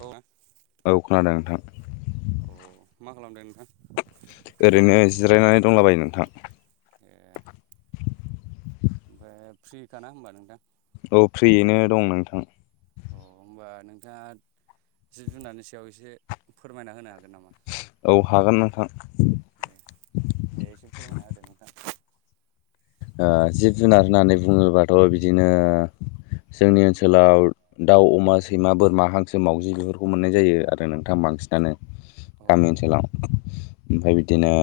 औ औ खोनादों नोंथांऋदंषंषं।। अ मा खालामदों नोंथां? ओरैनो जिरायनानै दंलाबायो नोंथां। ए ओमफ्राय फ्रिखााना होनोमबा नोंथां? औ फ्रियैनो दं नोंथां। अ होमबा नोंथाङा जिब जुनारनि सायाव एसे फोरमायना होनो हागोन नामा? औ हागोन नोंथां। ए दे एसे फोरमायना होदो नोंथां। जिब जुनार होननानै बुङोबाथ' बिदिनो जोंनि ओनसोलाव दाउ अमा सैमा बोरमा हांसो मावजि बेफोरखौ मोननाय जायो आरो नोंथां बांसिनानो। औ औ गामि ओनसोलाव ओमफ्राय बिदिनो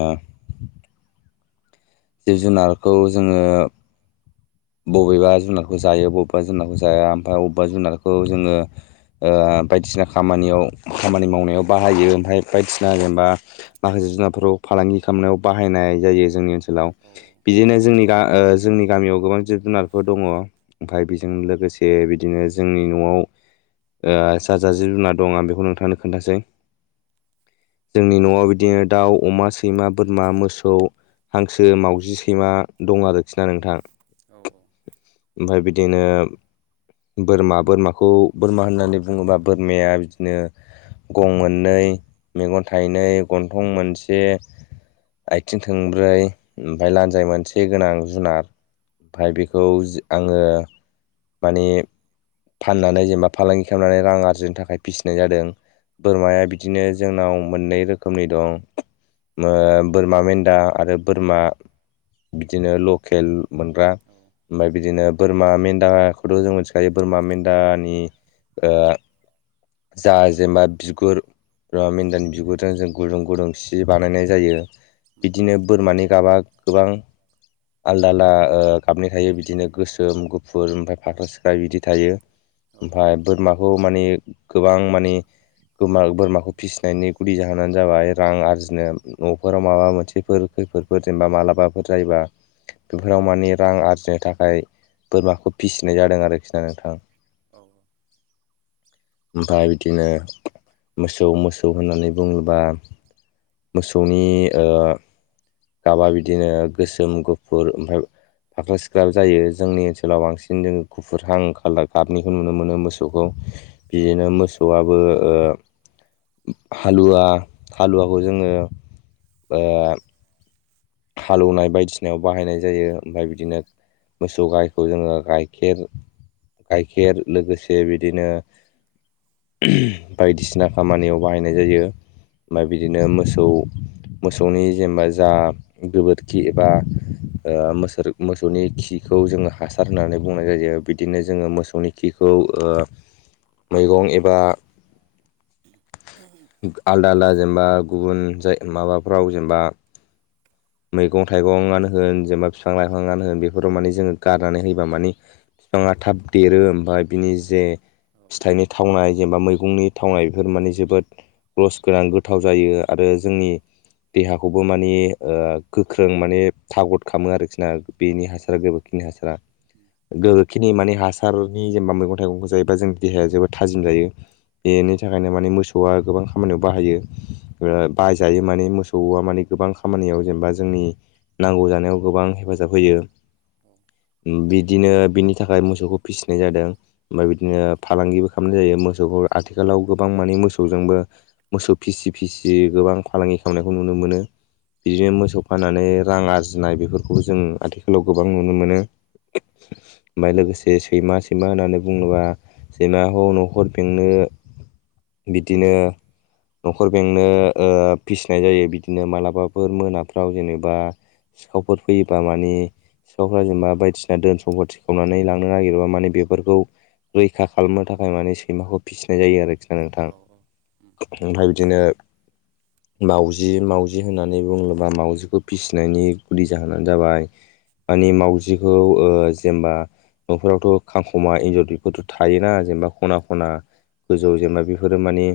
जिब जुनारखौ जोङो बबेबा जुनारखौ जायो बबेबा जुनारखौ जाया ओमफ्राय बबेबा जुनारखौ जोङो ओ बायदिसिना खामानियाव खामानि मावनायाव बाहायो ओमफफ्राय बायदिसिना जेनेबा माखासे जुनारफोराव फालांगि खालामनायाव बाहायनाय जायो जोंनि ओनसोलाव। औ बिदिनो जोंनि गा ओ जोंनि गामियाव गोबां जिब जुनारफोर दङ। ओमफफ्राय बेजों औ लोगोसे बिदिनो जोंनि न'आव जा जा जिब जुनार दं आं बेखौ नोंथांनो खोन्थासै। जोंनि औ न'आव बिदिनो दाउ अमा सैमा बोरमा मोसौ ओ मावजि सैमा दं आरोखि ना नोंथां। औ ओमफाय बिदिनो बोरमा बोरमाखौ बोरमा होननानै बुङोबा बोरमाया बिदिनो गं मोननै मेगन थाइनै गन्थं मोनसे आइथिं थोंब्रै ओमफाय लान्जाय मोनसे गोनां जुनार फाय बिखौ आङो माने फाननानै जेनेबा फालांगि खामनानै रां आरजिनो थाखाय पिसिनाय जादों। औ बोरमाया बिदि दिनो जोंनाव मोननै रोखोमनि दं ओ बोरमा मेन्दा आरो बोरमा बिदिनो लकेल मोनग्रा ओमफाय बिदिनो बोरमा मेन्दाखौथ' जों मिथिखायो बोरमा मेन्दानि ओ जा जेनबा बिगुर बोरमा औ मेन्दानि बिगुरजों जों गुदुं गुदुं सि बानायनाय जायो बिदिनो बोरमानि गाबा गोबां आलदा आलदा ओ गाबनि थायो बिदिनो गोसोम गुफुर ओमफाय फाख्रा सिख्रा बिदि थायो। ओमफाय बोरमाखौ माने गोबां माने बोमा बोरमाखौ फिसिनायनि गुदि जाहोनानो जाबाय रां आरजिनो न'फोराव माबा मोनसे फोर खैफोदफोर जेनबा मालाबाफोर जायोबा बेफोराव माने रां आरजिनो थाखाय बोरमाखो पिसिनाय जादों आरोखि ना नोंथां। औ औ। ओमफाय बिदिनो मोसौ मोसौ होननानै बुङोबा मोसौनि ओ गाबा बिदिनो गोसोम गुफुर ओमफाय फाख्रा सिख्राबो जायो जोंनि ओनसोलाव बांसिन जोङो गुफुरहां खालार गाबनिखौ नुनो मोनो मोसौ सौखौ औ बिदिनो मोसौआबो ओ हालुवा हालुवाखौ जोङो ओ हालौवनाय बायदिसिनायाव बाहायनाय जायो ओमफाय बिदिनो मोसौ गाइखौ जोङो गाइखेर गाइखेर लोगोसे बिदिनो बायदिसिना खामानियाव बाहायनाय जायो। औ ओमफाय बिदिनो मोसौ मोसौनि जेनेबा जा गोबोरखि एबा ओ मोसोर मोसौनि खिखौ जोङो हासार होननानै बुंनाय जायो बिदिनो जोङो मोसौनि खिखौ ओ मैगं एबा आलदा आलदा जेनेबा गुबुन जाय माबाफ्राव जेनबा मैगं थाइगंआनो होन जेनेबा फिफां लाइफाङानो होन बेफोराव माने जोङो गारनानै होयोबा माने फाङा थाब देरो ओमफाय बिनि जे औ फिथाइनि थावनाय जेनेबा मैगंनि थावनाय एफोर माने उम जोबोद रस गोनां गोथाव जायो आरो जोंनि देहाखौबो माने ओ गोख्रों माने थाग'द खालामो आरोखिना औ बेनि औ हासारा गोबोरखिनि हासारा। उम गोबोरखिनि माने हासारनि जेनेबा मैगं थाइगंखौ जायोबा जोंनि देहाया जोबोद थाजिम जायो। औ बेनि थाखायनो माने मोसौआ गोबां खामानियाव बाहायो। ओ बाहायजायो माने मोसौआ माने गोबां खामानियाव जेनेबा जोंनि नांगौ जानायाव गोबां हेफाजाब होयो। औ उम बिदिनो बिनि थाखाय मोसौखौ पिसिनाय जादों। ओमफाय उम बिदिनो फालांगिबो खामनाय जायो मोसौखौ आथिखालाव गोबां माने मोसौजोंबो मोसौ फिसि फिसि गोबां फालांगि खालामनायखौ नुनो मोनो। उम बिदिनो मोसौ फाननानै रां आरजिनाय बेफोरखौबो जों आथिखालाव गोबां नुनो मोनो। ओमफाय लोगोसे सैमा सैमा होननानै बुङोबा सैमा ख न'खर बेंनो बिदिनो न'खर उम बेंनो ओ फिसिनाय जायो बिदिनो मालाबा फोर मोनाफ्राव जेनेबा सिखावफोर फैयोबा माने सिखावफोर औ जेनेबा बायदिसिना धोन सम्पि खावनानै लांनो नागिरबा माने बेफोरखौ रैखा खालामनो थाखाय माने सैमाखौ फिसिनाय जायो आरोखि। नोंथां औ उम औ औ उम ओमफ्राय बिदिनो मावजि मावजि होननानै होननानै बुङोबा मावाजिखौ फिसिनायनि गुदि जाहोनानो जाबाय मानि मावजिखौ ओ जेनेबा न'फोरावथ' खांख'मा एन्जर बेफोरथ' थायोना जेनेबा खना खना गोजौ जेनेबा बेफोरो माने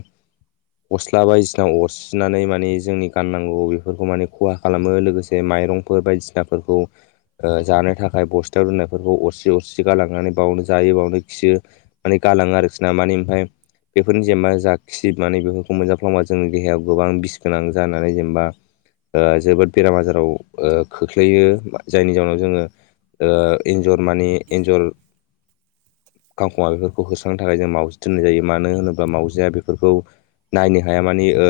अस्ला बायदिसिना अरसिनानै माने जोंनि गाननांगौ बेफो फोरखौ माने खहा खालामो लोगोसे माइरंफोर बायदिसिनाफोरखौ जानो थाखाय बस्थायाव दोननायफोरखौ अरसि अरसि गालांनानै बावनो जायो बावनो खियो। माने गालाङो आरोखि ना माने ओमफाय बेफोरनि जेनेबा जा खि माने बेफोरखौ मोनजाफ्लांबा जोंनि देहायाव गोबां बिस गोनां जानानै जेनेबा ओ जोबोद बेराम आजाराव खोख्लैयो जायनि जााहनाव जोङो ओ एन्जर माने एन्जर खांखमा बेफोरखौ होस्रां थाखाय जों मावजि दोननाय जायो मानो होनोब्ला मावजिया बेफोरखौ नायनो हाया माने ओ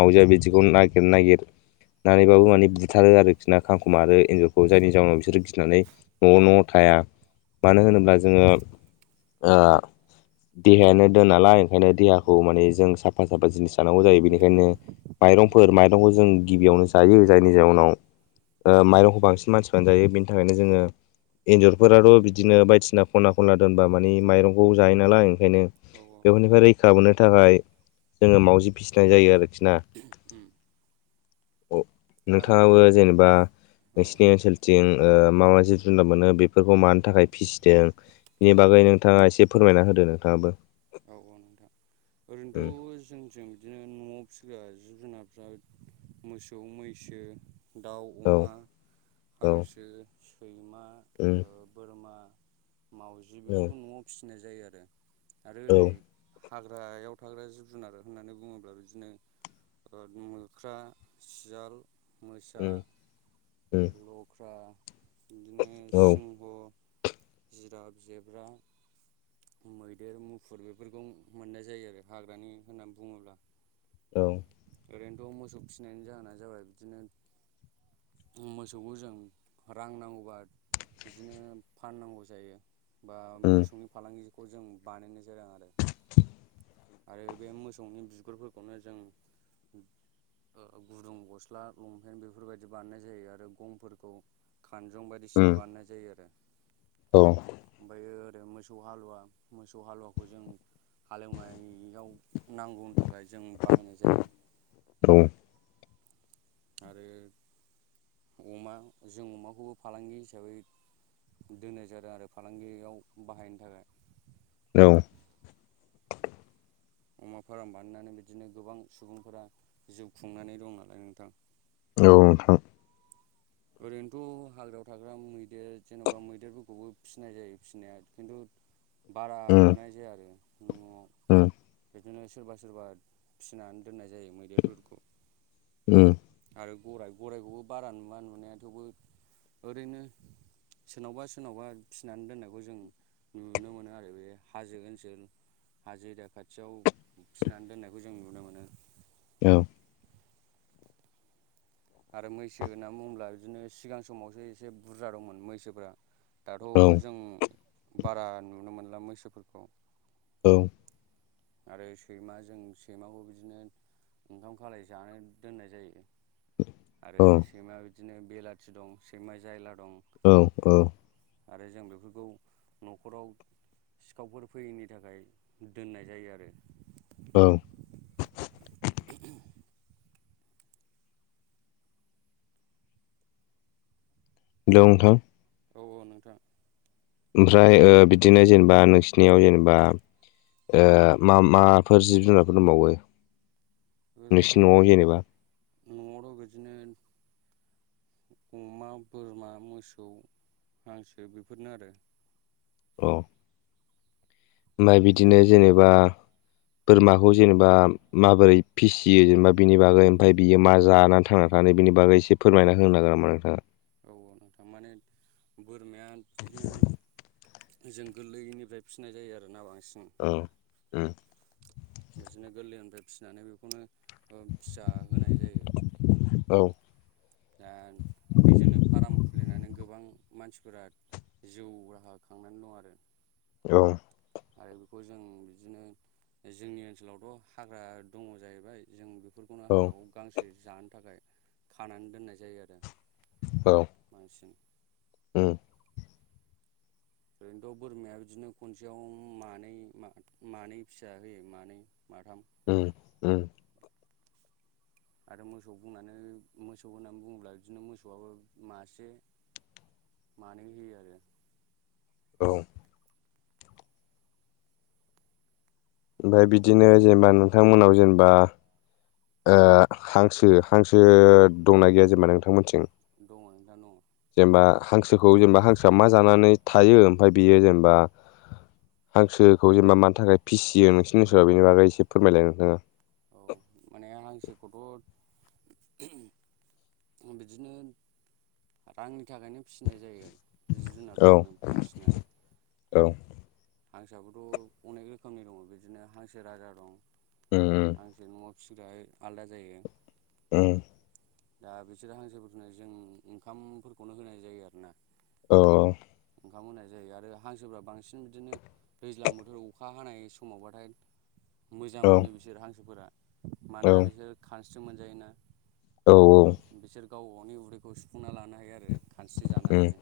मावजाया बिदिखौ नागिर नागिर नानैबाबो माने बुथारो आरोखि ना खांखुमारो एन्जरखौ जायनि जाउनाव बिसोर गिनानै न'आव न'आव थाया मानो होनोब्ला जोङो ओ देहायानो दोन नालाय ओंखायनो देहाखौ माने जों साफा साफा जिनिस जानांगौ जायो बेनिखायनो माइरंफोर माइरंखौ जों गिबियावनो जायो जायनि जाउनाव ओ माइरंखौ बांसिन मानसिफ्रानो जायो बिनि थाखायनो जोङो एन्जरफोराथ' बिदिनो बायदिसिना खना खनला दोनबा माने माइरंखौ जायो नालाय ओंखायनो औ औ बेफोरनिफ्राय रैखा मोनो थाखाय जोङो मावजि फिसिनाय जायो आरोखि ना। ओम नोंथाङाबो जेनेबा औ नोंसिनि ओनसोलथिं ओ मा मा जि जुनार मोनो बेफोरखौ मानो थाखाय फिसिदों बेनि बागै नोंथाङा एसे फोरमायना होदो नोंथाङाबो औ औ नोंथां उम ओरैनोथ' जोंजों बिदिनो न'आव फिसिग्रा जिब जुनारफ्रा मोसौ मैसो दाउ औ अमा औ हांसो सैमा उम बोरमा मावजि औ बेफोरखौ न'आव फिसिनाय जायो आरो आरो औ ओरै हाग्रायाव थाग्रा जिब जुनार होननानै बुङोब्ला बिदिनो मोख्रा सियाल मोसा उम उम लख्रा इदिनो औ सिंह जिराब जेब्रा मैदेर मुफुर बेफोरखौ मोननाय जायो आरो हाग्रानि होननानै बुङोब्ला औ ओरैनोथ' मोसौ फिसिनायनि जाहोना जाबाय बिदिनो मोसौखौ जों रां नांगौबा बिदिनो फाननांगौ जायो। बा उम मोसौनि फालांगिखौ जों बानायनाय जादों आरो। आरो बे मोसौनि बिगुरफोरखौनो जों ओ गुदुं गस्ला लंपेन्ट बेफोरबायदि बानायनाय जायो आरो गंफोरखौ खानजं उम बायदिसिना बानायनाय जायो आरो। ओमफायो ओरै मोसौ हालुवा मोसौ हालुवाखौ जों हालेवनायाव नांगौनि थाखाय जों बाहायनाय जायो। आरो अमा जों अमाखौबो फालांगि हिसाबै दोननाय जादों आरो फालांगियाव बाहायनो थाखाय औ अमा फार्म बानायनानै बिदिनो गोबां सुबुंफोरा जिउ खुंनानै दं नालाय नोंथां। औ नोंथां। ओरैनोथ' हाग्रायाव थाग्रा मैदेर जेन'बा मैदेरफोरखौबो फिनाय जायो फिनाया खिन्थु बारा उम नुनाय जाया आरो न'आव। उम। बिदिनो सोरबा सोरबा फिनानै दोननाय जायो मैदेरफोरखौ। उम आरो गराय, गरायखौबो बारा नुवा नुनाया थेवबो ओरैनो सोरनावबा सोरनावबा फिनानै दोननायखौ जों नुनो मोनो आरो बे हाजो ओनसोल हाजो एरिया खा थियाव फिनानै दोननायखौ जों नुनो मोनो। औ। आरो मैसो होनना बुङोब्ला बिदिनो सिगां समावसो एसे बुरजा दंमोन मैसोफोरा। दाथ' औ जों बारा नुनो मोनला मैसोफोरखौ। औ। आरो सैमाजों सैमाखौ बिदिनो ओंखाम खालाय जानो दोननाय जायो। आरो औ सैमा बिदिनो बेलाथि दं सैमा जायला दं। औ औ। आरो जों बेफोरखौ न'खराव सिखावफोर फैयैनि थाखाय दोननाय जायो आरो। ओं। [inaudible] हेलौ नोंथां औ औ नोंथां ओमफ्राय ओ बिदिनो जेनेबा नोंसिनियाव जेनेबा ओ मा माफोर जिब जुनारफोर दंबावो? नोंसिनि न'आव ओरैन्थ' जेनेबा न'आवथ' बिदिनो अमा, बोरमा, मोसौ, हांसो बेफोरनो आरो। औ। ओमफाय माने बिदिनो जेनेबा बोरमाखौ जेनेबा माबोरै फिसियो जेनेबा बिनि बागै ओमफाय बियो मा जानानै थांना नै बिनि बागै एसे फोरमायना होनो हागोन नामा नोंथाङा? औ नोंथां माने बोरमाया बिदिनो जों गोरलैनिफ्राय फिनाय जायो आरोना बांसिन। औ उम। बिदिनो गोरलैनिफ्राय फिनानै बेखौनो ओ फिसा होनाय जायो। औ दा बेजोंनो फाराम खुलिनानै गोबां मानसिफोरा जिउ राहा खांनानै दं आरो। औ। आरो बेखौ जों बिदिनो जोंनि ओनसोलावथ' हाग्रा दङ जाहैबाय जों बेफोरखौनो औ हाग्रायाव गांसो जानो थाखाय खानानै दोननाय जायो आरो। औ। मानसिजों उम। ओरैनोथ' बोरमाया बिदिनो खनसेयाव मानै मानै फिसा होयो मानै माथाम उम उम। आरो मोसौ बुंनानै मोसौ होननानै बुङोब्ला बिदिनो मोसौआबो मासे मानै होयो आरो औ ओमफ्राय बिदिनो जेनेबा नोंथांमोनाव जेनेबा हांसो हांसो दंना गैया जेनेबा नोंथांमोनथिं दङ आं द न' जेनेबा हांसोखौ जेनेबा हांसोआ मा जानानै थायो ओमफफ्राय बियो जेनेबा हांसोखौ जेनेबा मानि थाखाय फिसियो नोंसिनिओसोराव बेनि बागै एसे फोरमायलाय नोंथाङा औ माने आं हांसोरखौथ' बिदिनो रांनि थाखायनो फिनाय जायो बे जिब औ जुनारफोरखौनो बांसिनानो औ हांसोआाबोथ' अनेक रोखोमनि दङ बिदिनो हांसो राजा दं ओ हांसो न'आव फिसिग्रााय आलादा जायो उम दा बिसोरो हांसोफोरफोरखौनो जों ओंखामफोरखौनो होनाय जायो आरोना औ ओंखाम होनाय जायो आरो हांसोफ्रा बांसिन बिदिनो दैज्लां बोथोराव अखा हानाय समावबाथाय मोजां औ मोनो बिसोर हांसोफोरा औ मानोना बिसोरो खानस्रि मोनजायोना औ औ बिसोर गाव गावनि उदैखौ सुफुंना लानो हायो आरो खानस्रि उम जानानैनो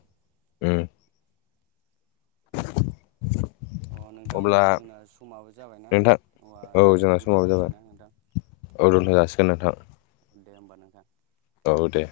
उम [inaudible] अ नोंथां अब्ला होमबा जोंना समाबो जाबायनाबा नोंथां रायज्लायनायखौ दोनथ'सै ना नोंथां अदुनथ जासिगोन नोंथां दे होमबा नोंथां औ दे